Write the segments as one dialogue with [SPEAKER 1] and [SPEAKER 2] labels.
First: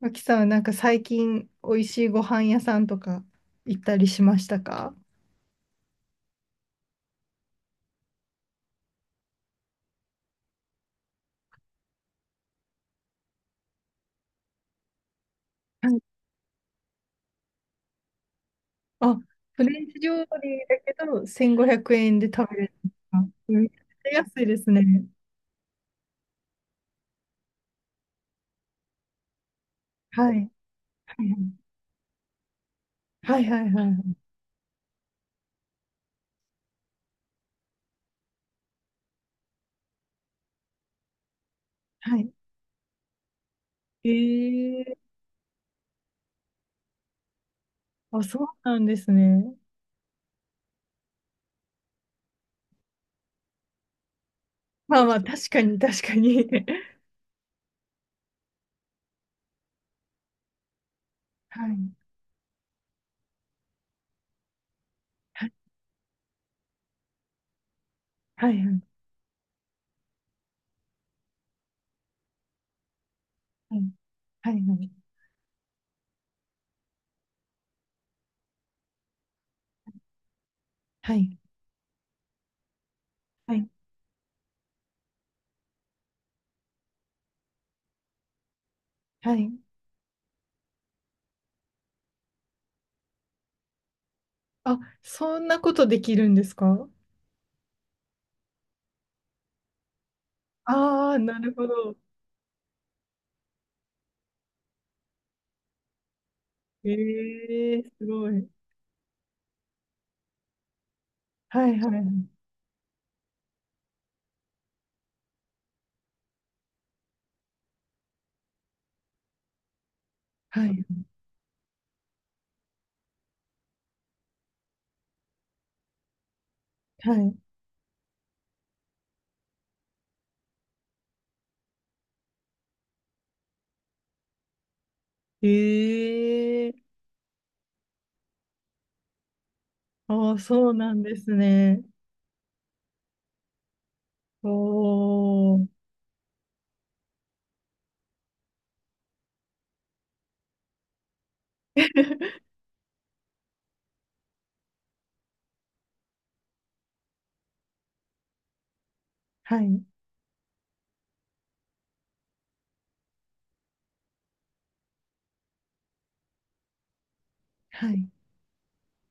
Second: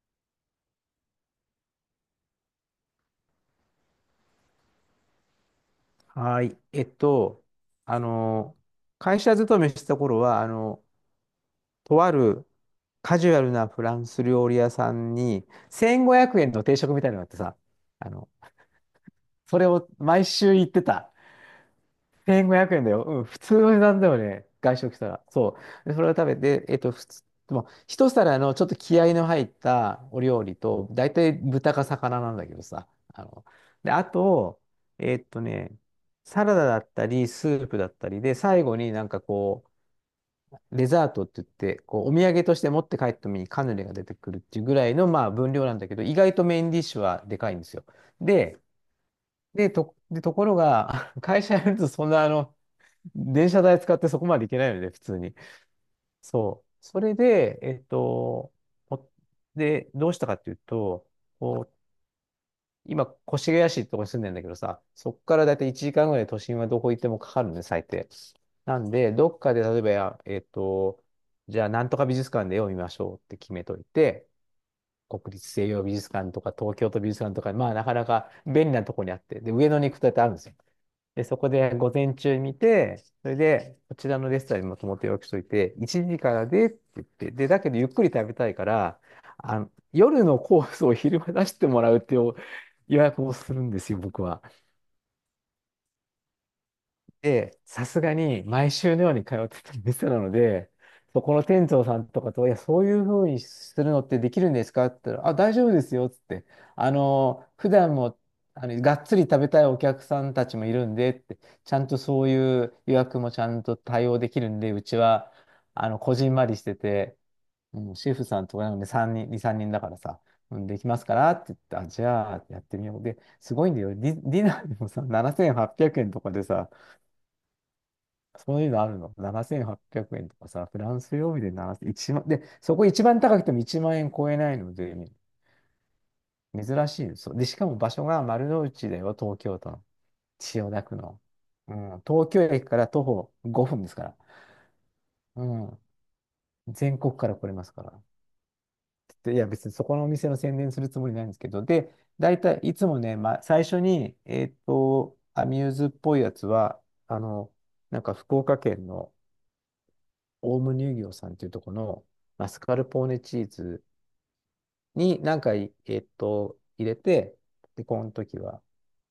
[SPEAKER 1] 脇さんはなんか最近美味しいご飯屋さんとか行ったりしましたか？
[SPEAKER 2] はい。あの、会社勤めしてた頃は、とあるカジュアルなフランス料理屋さんに、
[SPEAKER 1] はい。
[SPEAKER 2] 1500円の定食みたいなのがあってさ、あの、
[SPEAKER 1] あ、
[SPEAKER 2] そ
[SPEAKER 1] フ
[SPEAKER 2] れ
[SPEAKER 1] レン
[SPEAKER 2] を
[SPEAKER 1] チ料理
[SPEAKER 2] 毎週行っ
[SPEAKER 1] だ
[SPEAKER 2] て
[SPEAKER 1] け
[SPEAKER 2] た。
[SPEAKER 1] ど1500円で食べ
[SPEAKER 2] 1500
[SPEAKER 1] れる
[SPEAKER 2] 円
[SPEAKER 1] ん
[SPEAKER 2] だ
[SPEAKER 1] で
[SPEAKER 2] よ。
[SPEAKER 1] す
[SPEAKER 2] うん、
[SPEAKER 1] か。
[SPEAKER 2] 普通
[SPEAKER 1] めっ
[SPEAKER 2] の値段だ
[SPEAKER 1] ち
[SPEAKER 2] よ
[SPEAKER 1] ゃ安い
[SPEAKER 2] ね。
[SPEAKER 1] です
[SPEAKER 2] 外
[SPEAKER 1] ね。
[SPEAKER 2] 食したら。そう。で、それを食べて、普通、でも、一皿のちょっと気合いの入ったお
[SPEAKER 1] はい。
[SPEAKER 2] 料理と、大
[SPEAKER 1] は
[SPEAKER 2] 体豚か魚なんだけどさ。あ
[SPEAKER 1] いはい
[SPEAKER 2] の、
[SPEAKER 1] は
[SPEAKER 2] で、あ
[SPEAKER 1] い。
[SPEAKER 2] と、えっとね、サラダだったり、スープだったりで、最後になんかこう、デザートって言って、こう、お
[SPEAKER 1] は
[SPEAKER 2] 土
[SPEAKER 1] い。
[SPEAKER 2] 産として持って帰った時にカヌレが出てくるっていうぐらい
[SPEAKER 1] ええ
[SPEAKER 2] の、まあ、分量なんだけど、意外とメインディッシュはでかいんですよ。
[SPEAKER 1] ー、あ、そう
[SPEAKER 2] で、
[SPEAKER 1] なんですね。
[SPEAKER 2] で、ところが、会社やるとそんな電車代使ってそこまで行けないので、
[SPEAKER 1] ま
[SPEAKER 2] 普
[SPEAKER 1] あま
[SPEAKER 2] 通
[SPEAKER 1] あ、
[SPEAKER 2] に。
[SPEAKER 1] 確かに確かに。
[SPEAKER 2] そ う。それで、おで、どうしたかっていうと、こ
[SPEAKER 1] は
[SPEAKER 2] う、
[SPEAKER 1] い。
[SPEAKER 2] 今、越谷市ってとこに住んでんだけどさ、そこから
[SPEAKER 1] はい
[SPEAKER 2] だいたい1時間ぐらい都心はどこ行ってもかかるのね、最低。
[SPEAKER 1] は
[SPEAKER 2] な
[SPEAKER 1] い
[SPEAKER 2] んで、どっかで例えばや、えっと、じゃあ、なんとか美術館で絵を見ましょうって決め
[SPEAKER 1] は
[SPEAKER 2] と
[SPEAKER 1] い
[SPEAKER 2] いて、
[SPEAKER 1] はいはい
[SPEAKER 2] 国立西洋美術館とか東京都美術館とか、まあ、なかなか便利なとこにあって、で、上野に行くとだってあるんですよ。
[SPEAKER 1] は
[SPEAKER 2] で、そ
[SPEAKER 1] い
[SPEAKER 2] こで午前中見て、それ
[SPEAKER 1] はい
[SPEAKER 2] で、こちらのレストランにもともと予約しといて、1時からでって言って、で、だけどゆっくり食べたいから、
[SPEAKER 1] はい。
[SPEAKER 2] 夜のコースを昼間出してもらうっていう予約をするんですよ、僕は。
[SPEAKER 1] あ、そんなことできるんですか？
[SPEAKER 2] で、さすがに毎週のように通ってた店なので、
[SPEAKER 1] ああ
[SPEAKER 2] そ
[SPEAKER 1] ー、
[SPEAKER 2] こ
[SPEAKER 1] な
[SPEAKER 2] の
[SPEAKER 1] るほ
[SPEAKER 2] 店長
[SPEAKER 1] ど。
[SPEAKER 2] さんとかと、いや、そういうふうにするのってできるんですかって言ったら、あ、大丈夫ですよ、つって。
[SPEAKER 1] え
[SPEAKER 2] 普
[SPEAKER 1] えー、
[SPEAKER 2] 段
[SPEAKER 1] す
[SPEAKER 2] も、
[SPEAKER 1] ごい。
[SPEAKER 2] がっつり食べたいお客さんたちもいるんで、って、
[SPEAKER 1] は
[SPEAKER 2] ち
[SPEAKER 1] い
[SPEAKER 2] ゃん
[SPEAKER 1] は
[SPEAKER 2] とそ
[SPEAKER 1] い
[SPEAKER 2] ういう予約もちゃんと対応できるんで、うちは、こじんまりしてて、うん、シェフさんとかなんで3人、2、3人だからさ、う
[SPEAKER 1] は
[SPEAKER 2] ん
[SPEAKER 1] い。は
[SPEAKER 2] でき
[SPEAKER 1] い。
[SPEAKER 2] ますからって言って、あ、じゃあやってみよう。で、すごいんだよ。ディナーでもさ、7800円とかでさ、そういうのあるの。7800円とかさ、フランス料理で7 0万、いちまんで、そこ一番高くても1万円超えないので、
[SPEAKER 1] ええ。
[SPEAKER 2] 珍しいですそうで、しかも場所が丸の内だよ、東京都の。
[SPEAKER 1] ああ、
[SPEAKER 2] 千
[SPEAKER 1] そ
[SPEAKER 2] 代
[SPEAKER 1] う
[SPEAKER 2] 田
[SPEAKER 1] な
[SPEAKER 2] 区
[SPEAKER 1] んで
[SPEAKER 2] の。
[SPEAKER 1] す
[SPEAKER 2] う
[SPEAKER 1] ね。
[SPEAKER 2] ん、東京駅から徒歩5分ですから。
[SPEAKER 1] お
[SPEAKER 2] う
[SPEAKER 1] ー。
[SPEAKER 2] ん、全国から来れますから。でいや、別にそこのお店の宣伝するつもりないんですけど、で、大 体いつもね、まあ、最初に、アミューズっぽいやつは、あの、なんか福岡県の、
[SPEAKER 1] はい。
[SPEAKER 2] オウム乳業さんっていうところのマスカルポーネチーズに何回、入れて、で、
[SPEAKER 1] は
[SPEAKER 2] こ
[SPEAKER 1] い。
[SPEAKER 2] の時は、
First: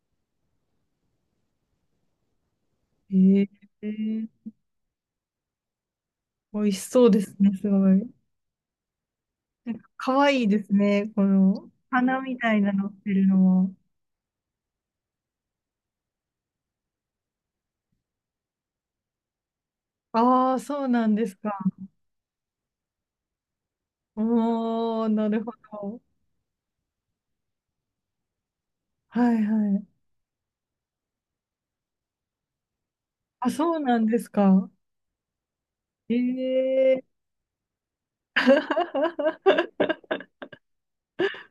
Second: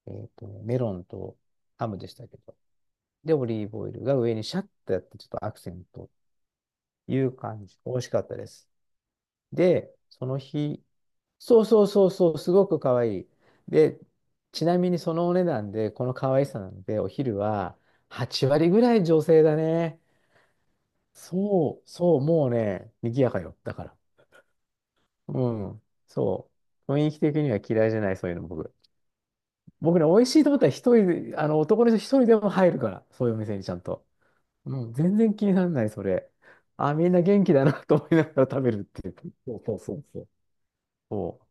[SPEAKER 2] メロンとハムでしたけど、で、オ
[SPEAKER 1] え
[SPEAKER 2] リ
[SPEAKER 1] え、
[SPEAKER 2] ーブオイルが上にシャッとやって、ちょっとアクセント
[SPEAKER 1] 美味しそう
[SPEAKER 2] とい
[SPEAKER 1] で
[SPEAKER 2] う
[SPEAKER 1] すね、
[SPEAKER 2] 感
[SPEAKER 1] す
[SPEAKER 2] じ。美
[SPEAKER 1] ご
[SPEAKER 2] 味
[SPEAKER 1] い。
[SPEAKER 2] しかったです。
[SPEAKER 1] なんか
[SPEAKER 2] で、
[SPEAKER 1] 可
[SPEAKER 2] その
[SPEAKER 1] 愛いです
[SPEAKER 2] 日、
[SPEAKER 1] ね、こ
[SPEAKER 2] そう
[SPEAKER 1] の
[SPEAKER 2] そうそう
[SPEAKER 1] 花
[SPEAKER 2] そ
[SPEAKER 1] み
[SPEAKER 2] う、す
[SPEAKER 1] たい
[SPEAKER 2] ご
[SPEAKER 1] な
[SPEAKER 2] く
[SPEAKER 1] のっ
[SPEAKER 2] 可
[SPEAKER 1] て
[SPEAKER 2] 愛
[SPEAKER 1] る
[SPEAKER 2] い。
[SPEAKER 1] のも。
[SPEAKER 2] で、ちなみにそのお値段で、この可愛さなんで、お昼は8割ぐらい女性だね。
[SPEAKER 1] ああ、そうなんですか。
[SPEAKER 2] そう、そう、もうね、賑やかよ。だから。
[SPEAKER 1] おー、なるほ
[SPEAKER 2] うん。
[SPEAKER 1] ど。
[SPEAKER 2] そう。雰囲気的には嫌いじゃない、そういうの僕。
[SPEAKER 1] はいはい。
[SPEAKER 2] 僕ね、美味しいと思ったら一人で、男の人一人でも入るから、そういうお
[SPEAKER 1] あ、
[SPEAKER 2] 店にちゃ
[SPEAKER 1] そう
[SPEAKER 2] ん
[SPEAKER 1] なん
[SPEAKER 2] と。
[SPEAKER 1] ですか。
[SPEAKER 2] うん、全然気にならない、そ
[SPEAKER 1] え
[SPEAKER 2] れ。あ、みん
[SPEAKER 1] え。
[SPEAKER 2] な元気だな と思いながら食べるっていう。そうそうそうそう。そう、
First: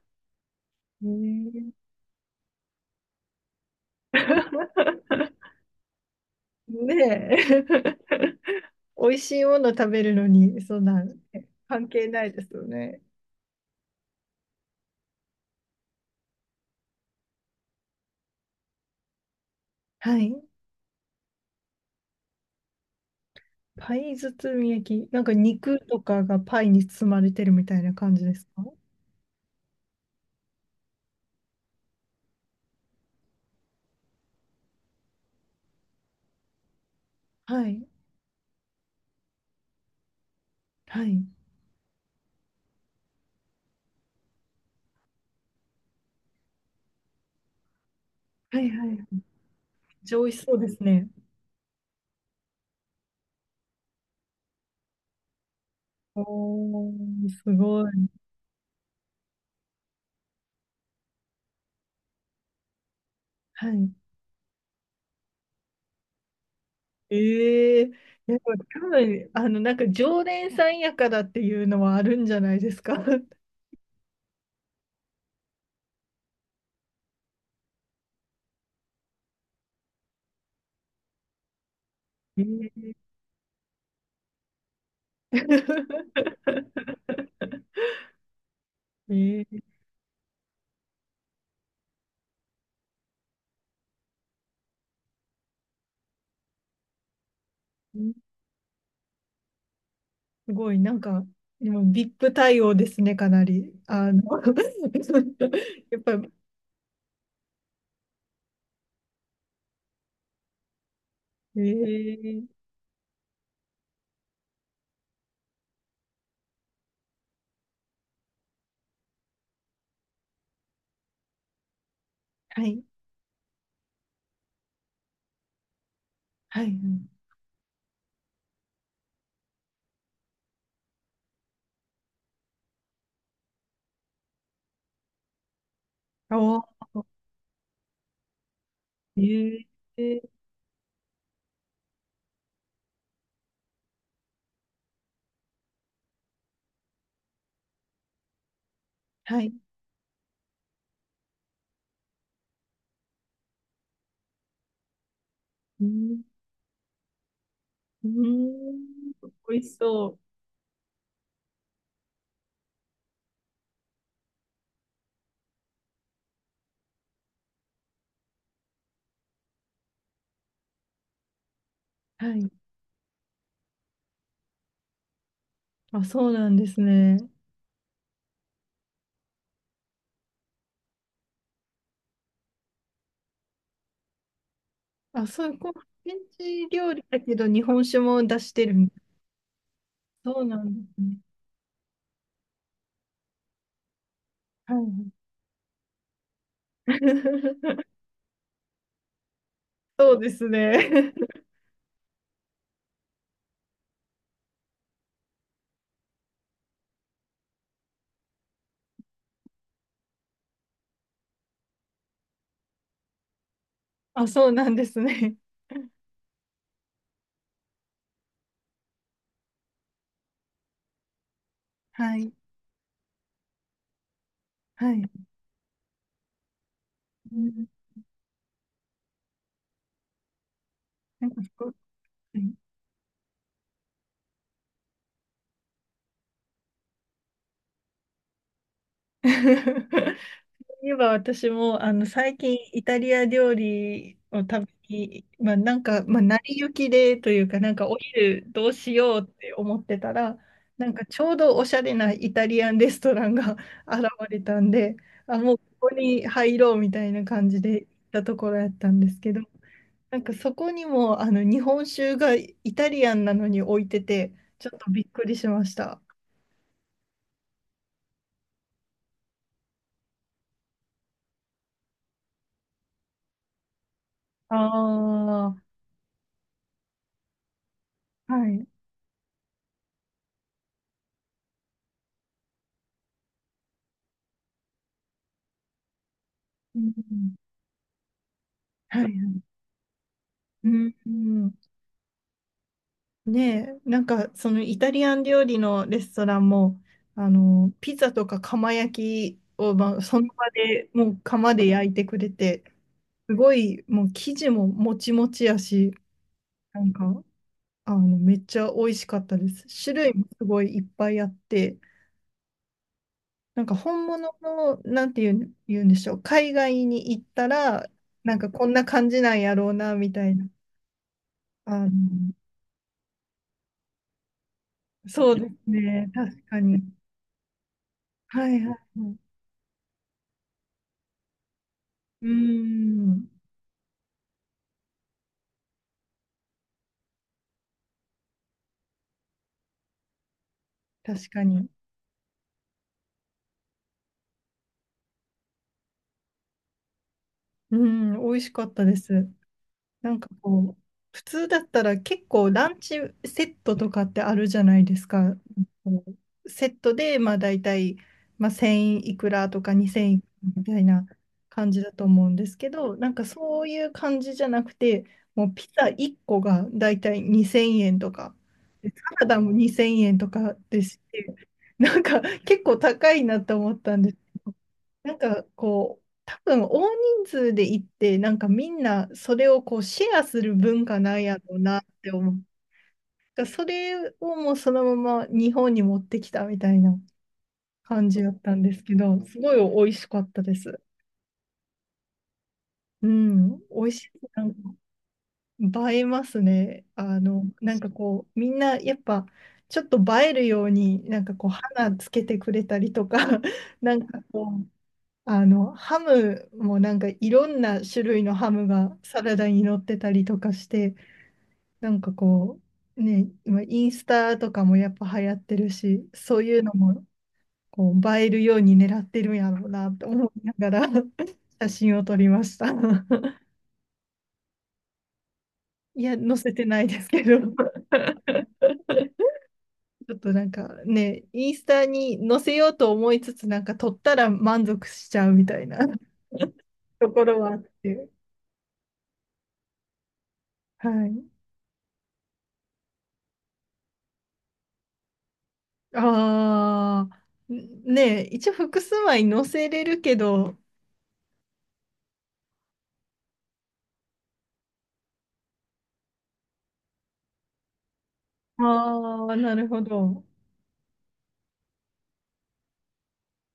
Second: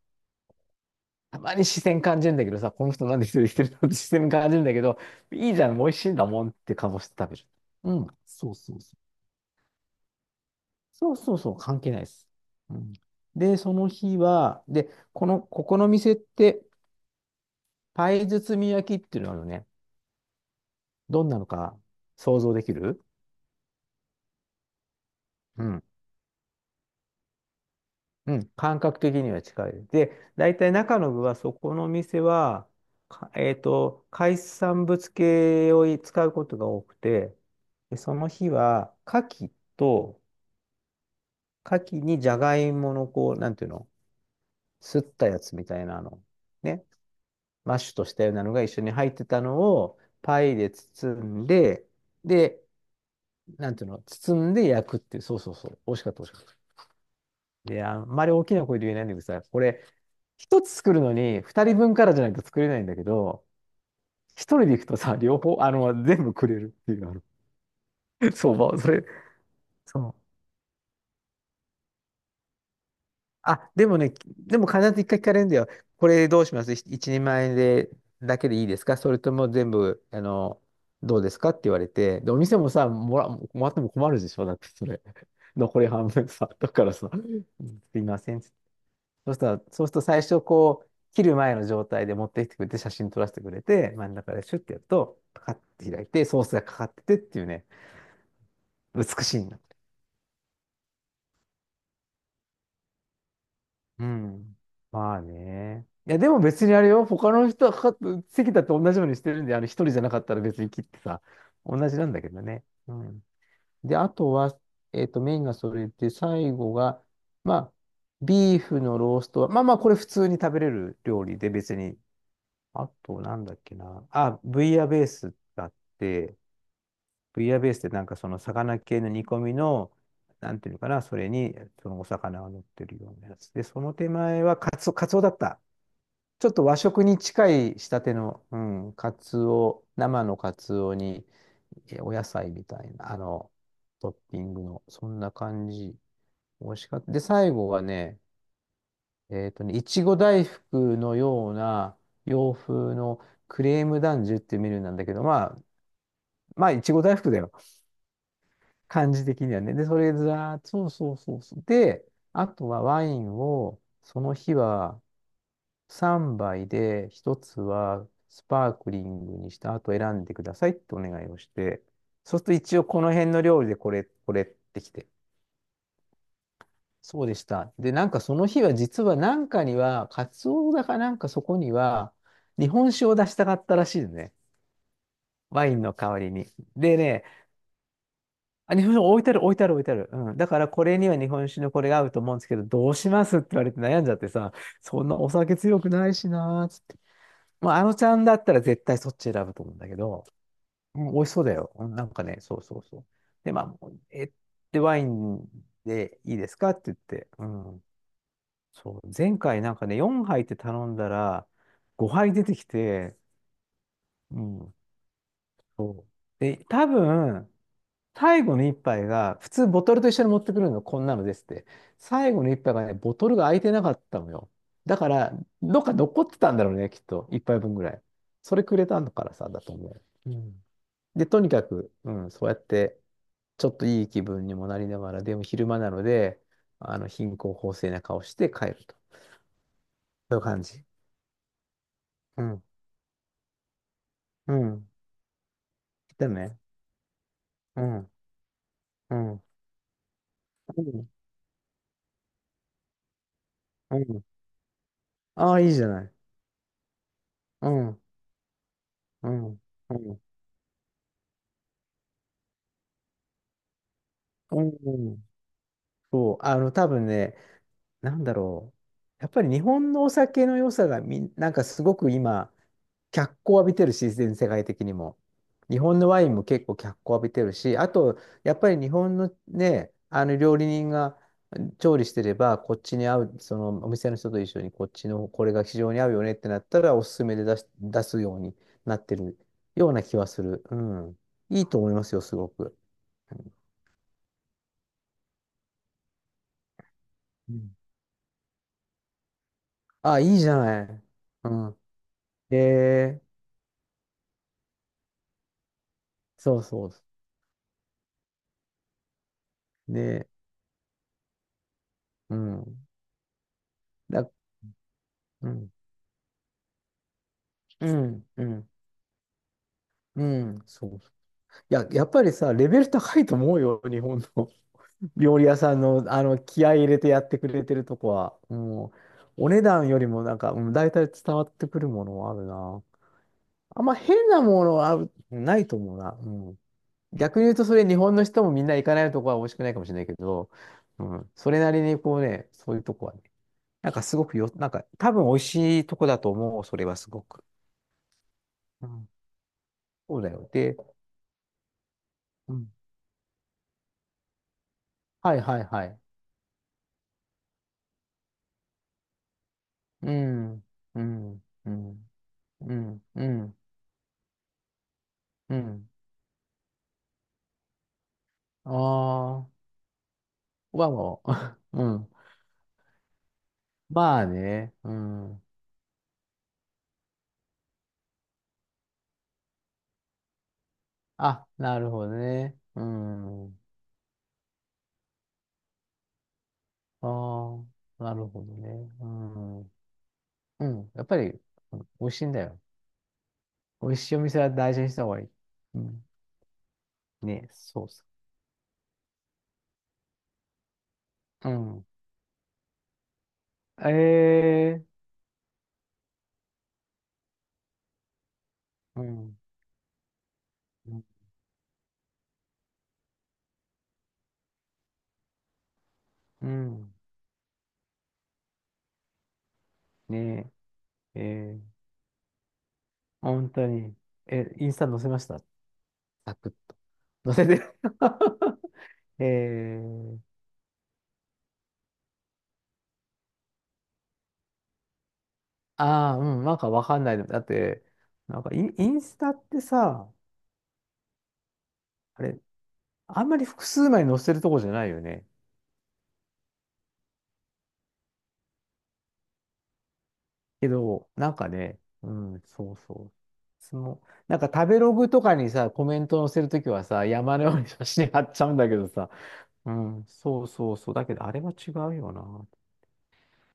[SPEAKER 2] たまに
[SPEAKER 1] え
[SPEAKER 2] 視
[SPEAKER 1] え。
[SPEAKER 2] 線感じるんだけどさ、この人なんで一人で来てるのって視線感じるんだけど、いいじゃん、美味しいんだもんって顔して食べる。
[SPEAKER 1] ね
[SPEAKER 2] う
[SPEAKER 1] え。
[SPEAKER 2] ん、そうそうそう。
[SPEAKER 1] 美味しいもの食べるのに、そんな
[SPEAKER 2] そうそうそう、関
[SPEAKER 1] 関
[SPEAKER 2] 係ないで
[SPEAKER 1] 係な
[SPEAKER 2] す。
[SPEAKER 1] いですよ
[SPEAKER 2] うん、
[SPEAKER 1] ね。
[SPEAKER 2] で、その日は、で、この、ここの店って、パイ包み焼きっていうのはあのね、
[SPEAKER 1] はい。
[SPEAKER 2] どんなのか想像できる？
[SPEAKER 1] パイ包み焼き。なんか
[SPEAKER 2] う
[SPEAKER 1] 肉
[SPEAKER 2] ん。
[SPEAKER 1] とかがパイに包まれてるみたいな感じ
[SPEAKER 2] う
[SPEAKER 1] です
[SPEAKER 2] ん。
[SPEAKER 1] か？
[SPEAKER 2] 感覚的には近い。で、大体中の具は、そこの店は、かえっと、海産物系を使うことが多くて、
[SPEAKER 1] はい。
[SPEAKER 2] で、その日は、牡蠣と、
[SPEAKER 1] はい。
[SPEAKER 2] 牡蠣にじゃがいもの、こう、なんていうの、すったやつみたいなの、ね、マッシュとしたようなの
[SPEAKER 1] は
[SPEAKER 2] が
[SPEAKER 1] い
[SPEAKER 2] 一緒
[SPEAKER 1] はい。
[SPEAKER 2] に
[SPEAKER 1] めっ
[SPEAKER 2] 入ってたのを、
[SPEAKER 1] ちゃ美味
[SPEAKER 2] パ
[SPEAKER 1] しそ
[SPEAKER 2] イ
[SPEAKER 1] うで
[SPEAKER 2] で
[SPEAKER 1] すね。
[SPEAKER 2] 包んで、で、なんていうの、包んで焼くっていう、そうそうそう、美味しかった、美味しかった。
[SPEAKER 1] おー、すご
[SPEAKER 2] で、あん
[SPEAKER 1] い。
[SPEAKER 2] まり大きな声で言えないんだけどさ、これ、一つ作るのに、二人分からじゃないと作れないんだけど、
[SPEAKER 1] はい。
[SPEAKER 2] 一人で行くとさ、両方、全部くれるっていう、
[SPEAKER 1] ええー。や、
[SPEAKER 2] 相
[SPEAKER 1] で
[SPEAKER 2] 場、まあ
[SPEAKER 1] 多
[SPEAKER 2] それ、
[SPEAKER 1] 分、あの、なんか
[SPEAKER 2] そう。
[SPEAKER 1] 常連さんやからっていうのはあるんじゃないですか。
[SPEAKER 2] あ、でもね、でも必ず一回聞かれるんだよ。これどうします一人前で、だけでいいですか、それとも全部、どうですかって言われて、で、お
[SPEAKER 1] え
[SPEAKER 2] 店
[SPEAKER 1] え
[SPEAKER 2] もさ、
[SPEAKER 1] ー。
[SPEAKER 2] もらっても困るでしょ、だってそれ。残り半分さ、だからさ、すいません。そ
[SPEAKER 1] え
[SPEAKER 2] うした
[SPEAKER 1] ー
[SPEAKER 2] ら、そうすると最初こう、切る前の状態で持ってきてくれて、写真撮らせてくれて、真ん中でシュッてやると、パカッて開いて、ソースがかかっててっていうね、美しいんだ。
[SPEAKER 1] すごい、なんか、でも VIP 対応ですね、かなり。
[SPEAKER 2] う
[SPEAKER 1] あの、
[SPEAKER 2] ん。まあね。
[SPEAKER 1] やっ
[SPEAKER 2] い
[SPEAKER 1] ぱ、
[SPEAKER 2] や、でも別にあれよ、他の人はかかっ席だって同じようにしてるんで、一人じゃなかったら別に切ってさ、
[SPEAKER 1] え
[SPEAKER 2] 同じなんだけど
[SPEAKER 1] ー、
[SPEAKER 2] ね。うん。で、あとは、メインがそれで、最後が、まあ、ビーフのローストは、まあまあ、これ普通に食べれる料理で別に。
[SPEAKER 1] はい、
[SPEAKER 2] あと、なんだっけな。あ、ブイヤベースがあって、
[SPEAKER 1] はい、はい。
[SPEAKER 2] ブイヤベースってなんかその魚系の煮込みの、なんていうのかな、それにそのお魚が乗ってるようなやつ。で、その手前はカツオ、カツオだった。ちょっと
[SPEAKER 1] お、
[SPEAKER 2] 和食に近い仕立ての、うん、カ
[SPEAKER 1] え
[SPEAKER 2] ツ
[SPEAKER 1] ー、
[SPEAKER 2] オ、
[SPEAKER 1] え
[SPEAKER 2] 生
[SPEAKER 1] ー
[SPEAKER 2] のカツオに、え、お野菜みたいな、トッピングの、そんな感じ。美味しかった。で、最後はね、
[SPEAKER 1] はい、
[SPEAKER 2] いちご大福のような洋風のクレームダンジュっていうメニューなんだけど、まあ、
[SPEAKER 1] うん、
[SPEAKER 2] まあ、いちご大福だよ。
[SPEAKER 1] うん、
[SPEAKER 2] 感じ的に
[SPEAKER 1] 美
[SPEAKER 2] は
[SPEAKER 1] 味
[SPEAKER 2] ね。
[SPEAKER 1] し
[SPEAKER 2] で、それ
[SPEAKER 1] そ
[SPEAKER 2] ずらーっと、そうそうそうそう。で、あとはワインを、その日は3杯で、1つはスパークリングにした後選んでくださいってお願いをして、
[SPEAKER 1] う。は
[SPEAKER 2] そうする
[SPEAKER 1] い、
[SPEAKER 2] と一応この辺の料理でこれ、これってきて、
[SPEAKER 1] あ、そうなんですね。
[SPEAKER 2] そうでした。で、なんかその日は実はなんかには、カツオだかなんかそこには、日本酒を出したかったらしいのね。
[SPEAKER 1] あ、そう、
[SPEAKER 2] ワ
[SPEAKER 1] こ
[SPEAKER 2] イ
[SPEAKER 1] う、
[SPEAKER 2] ン
[SPEAKER 1] フ
[SPEAKER 2] の代
[SPEAKER 1] レン
[SPEAKER 2] わりに。
[SPEAKER 1] チ料
[SPEAKER 2] で
[SPEAKER 1] 理だ
[SPEAKER 2] ね、
[SPEAKER 1] けど、日本酒も出してる
[SPEAKER 2] あ、日
[SPEAKER 1] み
[SPEAKER 2] 本
[SPEAKER 1] た
[SPEAKER 2] 酒
[SPEAKER 1] い。
[SPEAKER 2] 置いてある置いてある置いてある。うん。
[SPEAKER 1] そう
[SPEAKER 2] だか
[SPEAKER 1] な
[SPEAKER 2] ら
[SPEAKER 1] んで
[SPEAKER 2] これ
[SPEAKER 1] す
[SPEAKER 2] に
[SPEAKER 1] ね。
[SPEAKER 2] は日本酒のこれが合うと思うんですけど、どうしますって言われて悩んじゃってさ、
[SPEAKER 1] は
[SPEAKER 2] そん
[SPEAKER 1] い。
[SPEAKER 2] なお酒強くないしなーっつって。まあ、あの ちゃんだったら絶対そっち選ぶと思うんだけ
[SPEAKER 1] そう
[SPEAKER 2] ど、
[SPEAKER 1] です
[SPEAKER 2] う
[SPEAKER 1] ね。
[SPEAKER 2] ん、美味しそうだよ。うん、なんかね、そうそうそう。で、まあ、で、ワインでいいですかって言って、うん。そう、前回なんかね、4杯って頼んだら、5杯出てきて、
[SPEAKER 1] あ、
[SPEAKER 2] う
[SPEAKER 1] そうなん
[SPEAKER 2] ん。
[SPEAKER 1] ですね。
[SPEAKER 2] そうで、多分、最後の一杯が、普通ボトルと一緒に持ってくるの、こんなのですって。
[SPEAKER 1] はい、
[SPEAKER 2] 最後の一杯がね、ボトルが開いてなかったのよ。
[SPEAKER 1] は
[SPEAKER 2] だ
[SPEAKER 1] い。
[SPEAKER 2] から、どっか残ってたんだろうね、きっと。
[SPEAKER 1] う
[SPEAKER 2] 一杯
[SPEAKER 1] ん。
[SPEAKER 2] 分ぐらい。それくれたのからさ、だと思う。うん。で、
[SPEAKER 1] なん
[SPEAKER 2] と
[SPEAKER 1] か、
[SPEAKER 2] に
[SPEAKER 1] す
[SPEAKER 2] か
[SPEAKER 1] ごい。
[SPEAKER 2] く、うん、そうやって、ちょっといい気分にもなりながら、でも昼間なので、あの、貧困法制な顔して帰ると。そういう感じ。
[SPEAKER 1] 言えば私もあの最
[SPEAKER 2] う
[SPEAKER 1] 近
[SPEAKER 2] ん
[SPEAKER 1] イタリア料理を
[SPEAKER 2] う
[SPEAKER 1] 食べ
[SPEAKER 2] ん。
[SPEAKER 1] に、まあ、なんか、
[SPEAKER 2] 来
[SPEAKER 1] まあ、
[SPEAKER 2] た
[SPEAKER 1] 成
[SPEAKER 2] ね。
[SPEAKER 1] り行きでというか、なん
[SPEAKER 2] う
[SPEAKER 1] かお
[SPEAKER 2] ん。
[SPEAKER 1] 昼どうし
[SPEAKER 2] う
[SPEAKER 1] ようっ
[SPEAKER 2] ん。
[SPEAKER 1] て思ってたら、
[SPEAKER 2] う
[SPEAKER 1] なんか
[SPEAKER 2] ん。
[SPEAKER 1] ちょうどおしゃれなイタリアンレストランが
[SPEAKER 2] う
[SPEAKER 1] 現
[SPEAKER 2] ん。
[SPEAKER 1] れたんで、あ、
[SPEAKER 2] あ
[SPEAKER 1] もう
[SPEAKER 2] あ、
[SPEAKER 1] こ
[SPEAKER 2] いいじゃ
[SPEAKER 1] こ
[SPEAKER 2] ない。
[SPEAKER 1] に入ろうみたいな感じ
[SPEAKER 2] う
[SPEAKER 1] で行
[SPEAKER 2] ん。
[SPEAKER 1] っ
[SPEAKER 2] う
[SPEAKER 1] たところやったんですけど、
[SPEAKER 2] ん。う
[SPEAKER 1] な
[SPEAKER 2] ん。
[SPEAKER 1] んかそこにもあの日本酒がイタリアンなのに置いてて、
[SPEAKER 2] う
[SPEAKER 1] ちょっとびっく
[SPEAKER 2] ん。
[SPEAKER 1] りしました。
[SPEAKER 2] そう。あの、多分ね、なんだろう。やっぱり日本のお酒の良さがなんかすごく今、脚光を浴びてるし、全世
[SPEAKER 1] あ
[SPEAKER 2] 界的にも。
[SPEAKER 1] あ、は
[SPEAKER 2] 日本のワインも結構脚光を浴びてるし、あと、やっ
[SPEAKER 1] い。
[SPEAKER 2] ぱり日本のね、あの料理人が調理してれば、こっちに合う、そのお店の人と一緒にこっちのこれが非常に合うよねってなっ
[SPEAKER 1] う
[SPEAKER 2] た
[SPEAKER 1] ん
[SPEAKER 2] ら、お
[SPEAKER 1] う
[SPEAKER 2] すす
[SPEAKER 1] ん。
[SPEAKER 2] めで出すようにな
[SPEAKER 1] は
[SPEAKER 2] って
[SPEAKER 1] い。
[SPEAKER 2] るような気はする。
[SPEAKER 1] う
[SPEAKER 2] う
[SPEAKER 1] ん、う
[SPEAKER 2] ん。
[SPEAKER 1] ん。
[SPEAKER 2] いいと思いますよ、すごく。うん
[SPEAKER 1] ねえ、なんかそのイタリアン料理のレストランも、あの、ピザとか釜焼きを、まあ、そ
[SPEAKER 2] あ、
[SPEAKER 1] の
[SPEAKER 2] いい
[SPEAKER 1] 場
[SPEAKER 2] じゃな
[SPEAKER 1] で
[SPEAKER 2] い。
[SPEAKER 1] もう
[SPEAKER 2] う
[SPEAKER 1] 釜で
[SPEAKER 2] ん。
[SPEAKER 1] 焼いてくれ
[SPEAKER 2] へ
[SPEAKER 1] て、
[SPEAKER 2] え、
[SPEAKER 1] すごいもう生地ももちもちやし、
[SPEAKER 2] そう
[SPEAKER 1] な
[SPEAKER 2] そう。
[SPEAKER 1] んか、あの、めっちゃ美味しかったです。種類も
[SPEAKER 2] ね、
[SPEAKER 1] すごいいっぱいあって、
[SPEAKER 2] うん。
[SPEAKER 1] なんか本
[SPEAKER 2] だ、
[SPEAKER 1] 物の、なんていう
[SPEAKER 2] う
[SPEAKER 1] ん、
[SPEAKER 2] ん。
[SPEAKER 1] 言うんでしょう、海外に行ったら、
[SPEAKER 2] うん。
[SPEAKER 1] なん
[SPEAKER 2] う
[SPEAKER 1] かこ
[SPEAKER 2] ん。
[SPEAKER 1] んな感じなんやろうな、み
[SPEAKER 2] う
[SPEAKER 1] たいな。
[SPEAKER 2] ん。そう、い
[SPEAKER 1] あ
[SPEAKER 2] や、
[SPEAKER 1] の、
[SPEAKER 2] やっぱりさ、レベル高いと思うよ、日本の
[SPEAKER 1] そう
[SPEAKER 2] 料理
[SPEAKER 1] で
[SPEAKER 2] 屋
[SPEAKER 1] す
[SPEAKER 2] さんの、
[SPEAKER 1] ね、
[SPEAKER 2] あの
[SPEAKER 1] 確か
[SPEAKER 2] 気合い
[SPEAKER 1] に。
[SPEAKER 2] 入れてやってくれてるとこは。
[SPEAKER 1] はいは
[SPEAKER 2] も
[SPEAKER 1] いはい。
[SPEAKER 2] う、お値段よりもなんか、うん、大体伝わってくるもの
[SPEAKER 1] うー
[SPEAKER 2] はあるな。
[SPEAKER 1] ん、
[SPEAKER 2] あんま変なものはあるないと思うな。うん、逆に言うと、それ日本の人もみんな行かないとこは美味しくないかもしれないけど、う
[SPEAKER 1] 確
[SPEAKER 2] ん、
[SPEAKER 1] か
[SPEAKER 2] それ
[SPEAKER 1] に。
[SPEAKER 2] なりにこうね、そういうとこはね、なんかすごくよ、なんか多分美味しいとこだと思う、それはすごく。
[SPEAKER 1] うーん、美味しかった
[SPEAKER 2] う
[SPEAKER 1] で
[SPEAKER 2] ん、
[SPEAKER 1] す。な
[SPEAKER 2] そ
[SPEAKER 1] ん
[SPEAKER 2] う
[SPEAKER 1] か
[SPEAKER 2] だよ。
[SPEAKER 1] こ
[SPEAKER 2] で、
[SPEAKER 1] う、普通だったら結構
[SPEAKER 2] う
[SPEAKER 1] ラ
[SPEAKER 2] ん、
[SPEAKER 1] ンチセットとかってあるじゃないです
[SPEAKER 2] は
[SPEAKER 1] か。
[SPEAKER 2] いはいはい。
[SPEAKER 1] こうセットで、まあ大体、まあ、1000いくらとか
[SPEAKER 2] う
[SPEAKER 1] 2000いくらみ
[SPEAKER 2] ん、
[SPEAKER 1] たい
[SPEAKER 2] う
[SPEAKER 1] な
[SPEAKER 2] ん、
[SPEAKER 1] 感
[SPEAKER 2] う
[SPEAKER 1] じだと
[SPEAKER 2] ん。
[SPEAKER 1] 思うんですけ
[SPEAKER 2] う
[SPEAKER 1] ど、
[SPEAKER 2] ん、
[SPEAKER 1] なんか
[SPEAKER 2] うん、
[SPEAKER 1] そういう感じじゃなくて、もう
[SPEAKER 2] う
[SPEAKER 1] ピザ
[SPEAKER 2] ん。
[SPEAKER 1] 1個が大体2000円とか、でサラダ
[SPEAKER 2] あ
[SPEAKER 1] も
[SPEAKER 2] あ、
[SPEAKER 1] 2000円とかで
[SPEAKER 2] ま
[SPEAKER 1] す
[SPEAKER 2] あも
[SPEAKER 1] し、
[SPEAKER 2] う、う
[SPEAKER 1] なん
[SPEAKER 2] ん。
[SPEAKER 1] か結構高いなと思ったんです。
[SPEAKER 2] まあね、う
[SPEAKER 1] なん
[SPEAKER 2] ん。
[SPEAKER 1] かこう、多分大人数で行って、なんかみんなそれをこうシェアする文化なんや
[SPEAKER 2] あ、
[SPEAKER 1] ろうな
[SPEAKER 2] な
[SPEAKER 1] っ
[SPEAKER 2] るほ
[SPEAKER 1] て
[SPEAKER 2] ど
[SPEAKER 1] 思う。
[SPEAKER 2] ね。う
[SPEAKER 1] だから
[SPEAKER 2] ん。
[SPEAKER 1] それをもうそのまま日本に持ってきたみたいな
[SPEAKER 2] ああ、
[SPEAKER 1] 感
[SPEAKER 2] な
[SPEAKER 1] じ
[SPEAKER 2] る
[SPEAKER 1] だっ
[SPEAKER 2] ほ
[SPEAKER 1] た
[SPEAKER 2] ど
[SPEAKER 1] んです
[SPEAKER 2] ね。
[SPEAKER 1] け
[SPEAKER 2] う
[SPEAKER 1] ど、すご
[SPEAKER 2] ん。
[SPEAKER 1] い
[SPEAKER 2] う
[SPEAKER 1] 美味しかったです。
[SPEAKER 2] ん。やっぱり、うん美味しいんだよ。
[SPEAKER 1] うん、美
[SPEAKER 2] 美
[SPEAKER 1] 味
[SPEAKER 2] 味
[SPEAKER 1] しい。
[SPEAKER 2] しいお店
[SPEAKER 1] な
[SPEAKER 2] は大
[SPEAKER 1] ん
[SPEAKER 2] 事にした方がいい。う
[SPEAKER 1] か映え
[SPEAKER 2] ん。
[SPEAKER 1] ますね。あの、
[SPEAKER 2] ね、
[SPEAKER 1] なん
[SPEAKER 2] そう
[SPEAKER 1] か
[SPEAKER 2] そ
[SPEAKER 1] こう、みんなやっぱちょっと映えるように、なんかこ
[SPEAKER 2] う。
[SPEAKER 1] う、
[SPEAKER 2] うん。
[SPEAKER 1] 花つけてくれたりとか、なんかこう、
[SPEAKER 2] ええ
[SPEAKER 1] あの、ハムもなんかいろんな種類のハムが
[SPEAKER 2] う
[SPEAKER 1] サラ
[SPEAKER 2] ん。
[SPEAKER 1] ダに乗ってたりとかして、
[SPEAKER 2] うん。
[SPEAKER 1] なんかこう、ね、今インスタとかもやっぱ流行ってるし、そう
[SPEAKER 2] う
[SPEAKER 1] いうの
[SPEAKER 2] ん
[SPEAKER 1] もこう映えるように狙ってるんやろうなと思い
[SPEAKER 2] ね
[SPEAKER 1] ながら
[SPEAKER 2] え、え え
[SPEAKER 1] 写真を撮りました。
[SPEAKER 2] 本当に。え、インスタ載せました。
[SPEAKER 1] いや、
[SPEAKER 2] サ
[SPEAKER 1] 載
[SPEAKER 2] ク
[SPEAKER 1] せ
[SPEAKER 2] ッ
[SPEAKER 1] てないですけ
[SPEAKER 2] と。
[SPEAKER 1] ど、
[SPEAKER 2] 載
[SPEAKER 1] ち
[SPEAKER 2] せて。
[SPEAKER 1] ょっ と
[SPEAKER 2] ええ
[SPEAKER 1] なんかね、インスタに載せようと思いつつ、なんか撮ったら満足しちゃうみたいな
[SPEAKER 2] ああ、うん、なんかわかん
[SPEAKER 1] と
[SPEAKER 2] ない
[SPEAKER 1] こ
[SPEAKER 2] の。だ
[SPEAKER 1] ろ
[SPEAKER 2] っ
[SPEAKER 1] はあっ
[SPEAKER 2] て、
[SPEAKER 1] て、
[SPEAKER 2] なんかインスタってさ、
[SPEAKER 1] はい。
[SPEAKER 2] あれ、あんまり複数枚載せるとこじゃないよね。
[SPEAKER 1] ああ、ねえ、一応複数枚載せれるけど、
[SPEAKER 2] けど、なんかね、うん、そうそう。その、なんか食べログとかにさ、コメント載せるときはさ、山のように写真貼っちゃうんだけどさ、
[SPEAKER 1] ああ、なる
[SPEAKER 2] う
[SPEAKER 1] ほ
[SPEAKER 2] ん、
[SPEAKER 1] ど。
[SPEAKER 2] そうそうそう。だけど、あれは違うよな。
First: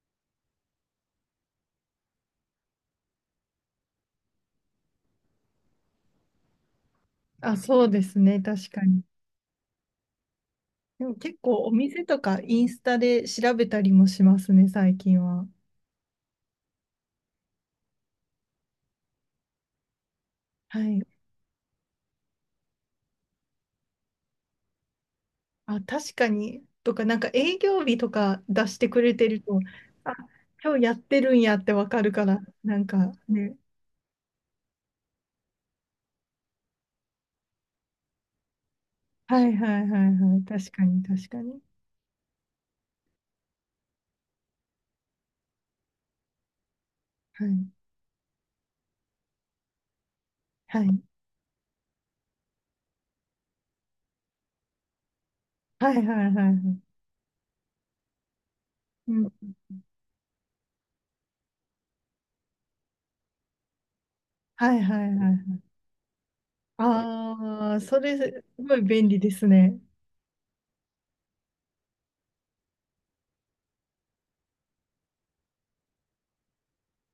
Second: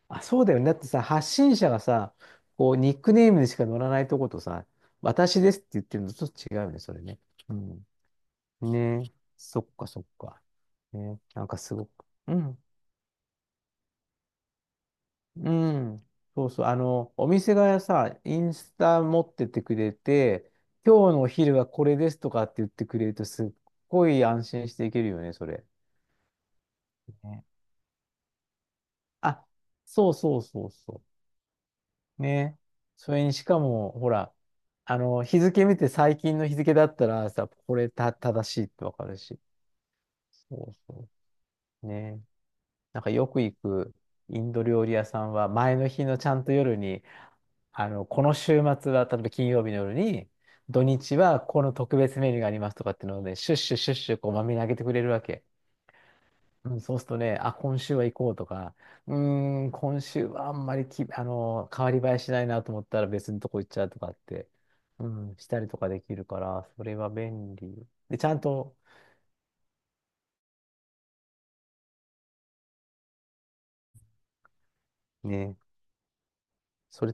[SPEAKER 2] あ、そうだよね。だってさ、発信者がさ、こう、ニックネームでしか載らないとことさ、私ですって言ってるのとちょっと違うよね、それね。う
[SPEAKER 1] あ、そ
[SPEAKER 2] ん。
[SPEAKER 1] うですね、確
[SPEAKER 2] ね
[SPEAKER 1] かに。
[SPEAKER 2] え、そっかそっか。
[SPEAKER 1] でも
[SPEAKER 2] ねえ、
[SPEAKER 1] 結
[SPEAKER 2] なんか
[SPEAKER 1] 構お
[SPEAKER 2] すごく。
[SPEAKER 1] 店と
[SPEAKER 2] う
[SPEAKER 1] か
[SPEAKER 2] ん、
[SPEAKER 1] インスタで調べたりもしますね、最近は。
[SPEAKER 2] うん。そうそう。あの、お店がさ、インスタ持っててくれて、
[SPEAKER 1] はい。
[SPEAKER 2] 今日のお昼はこれですとかって言ってくれると、すっごい安心していけるよね、それ。
[SPEAKER 1] あ、確かに。とか、なんか
[SPEAKER 2] ね
[SPEAKER 1] 営業日とか出してくれてる
[SPEAKER 2] あ、
[SPEAKER 1] と、
[SPEAKER 2] そ
[SPEAKER 1] あ、
[SPEAKER 2] うそうそう
[SPEAKER 1] 今日やっ
[SPEAKER 2] そ
[SPEAKER 1] てるんやってわかる
[SPEAKER 2] う。
[SPEAKER 1] から、
[SPEAKER 2] ね
[SPEAKER 1] なんか
[SPEAKER 2] それにし
[SPEAKER 1] ね。
[SPEAKER 2] かも、ほら、あの、日付見て最近の日付だったらさ、これた正しいってわかる
[SPEAKER 1] は
[SPEAKER 2] し。
[SPEAKER 1] いはいはいはい。
[SPEAKER 2] そ
[SPEAKER 1] 確
[SPEAKER 2] う
[SPEAKER 1] かに
[SPEAKER 2] そ
[SPEAKER 1] 確かに。
[SPEAKER 2] う。ねなんかよく行くインド料理屋さんは、前の日のちゃんと夜に、
[SPEAKER 1] はい。
[SPEAKER 2] あの、この週末は、例えば金曜日の夜に、
[SPEAKER 1] は
[SPEAKER 2] 土
[SPEAKER 1] い。
[SPEAKER 2] 日はこの特別メニューがありますとかっていうのをね、シュッシュシュッシュこうまめにあげてくれるわけ。
[SPEAKER 1] はいはいはいは
[SPEAKER 2] うん、
[SPEAKER 1] い。
[SPEAKER 2] そうするとね、あ、今週は行こうとか、
[SPEAKER 1] う
[SPEAKER 2] う
[SPEAKER 1] ん。
[SPEAKER 2] ーん、今週はあんまりき、あの、変わり映えしないなと思ったら別のとこ行っちゃうとかって、
[SPEAKER 1] はいは
[SPEAKER 2] う
[SPEAKER 1] いはいは
[SPEAKER 2] ん、した
[SPEAKER 1] い。
[SPEAKER 2] りとかできるから、それは便
[SPEAKER 1] ああ、
[SPEAKER 2] 利。
[SPEAKER 1] それ、
[SPEAKER 2] で、ちゃん
[SPEAKER 1] すご
[SPEAKER 2] と
[SPEAKER 1] い便利ですね。
[SPEAKER 2] ね、それ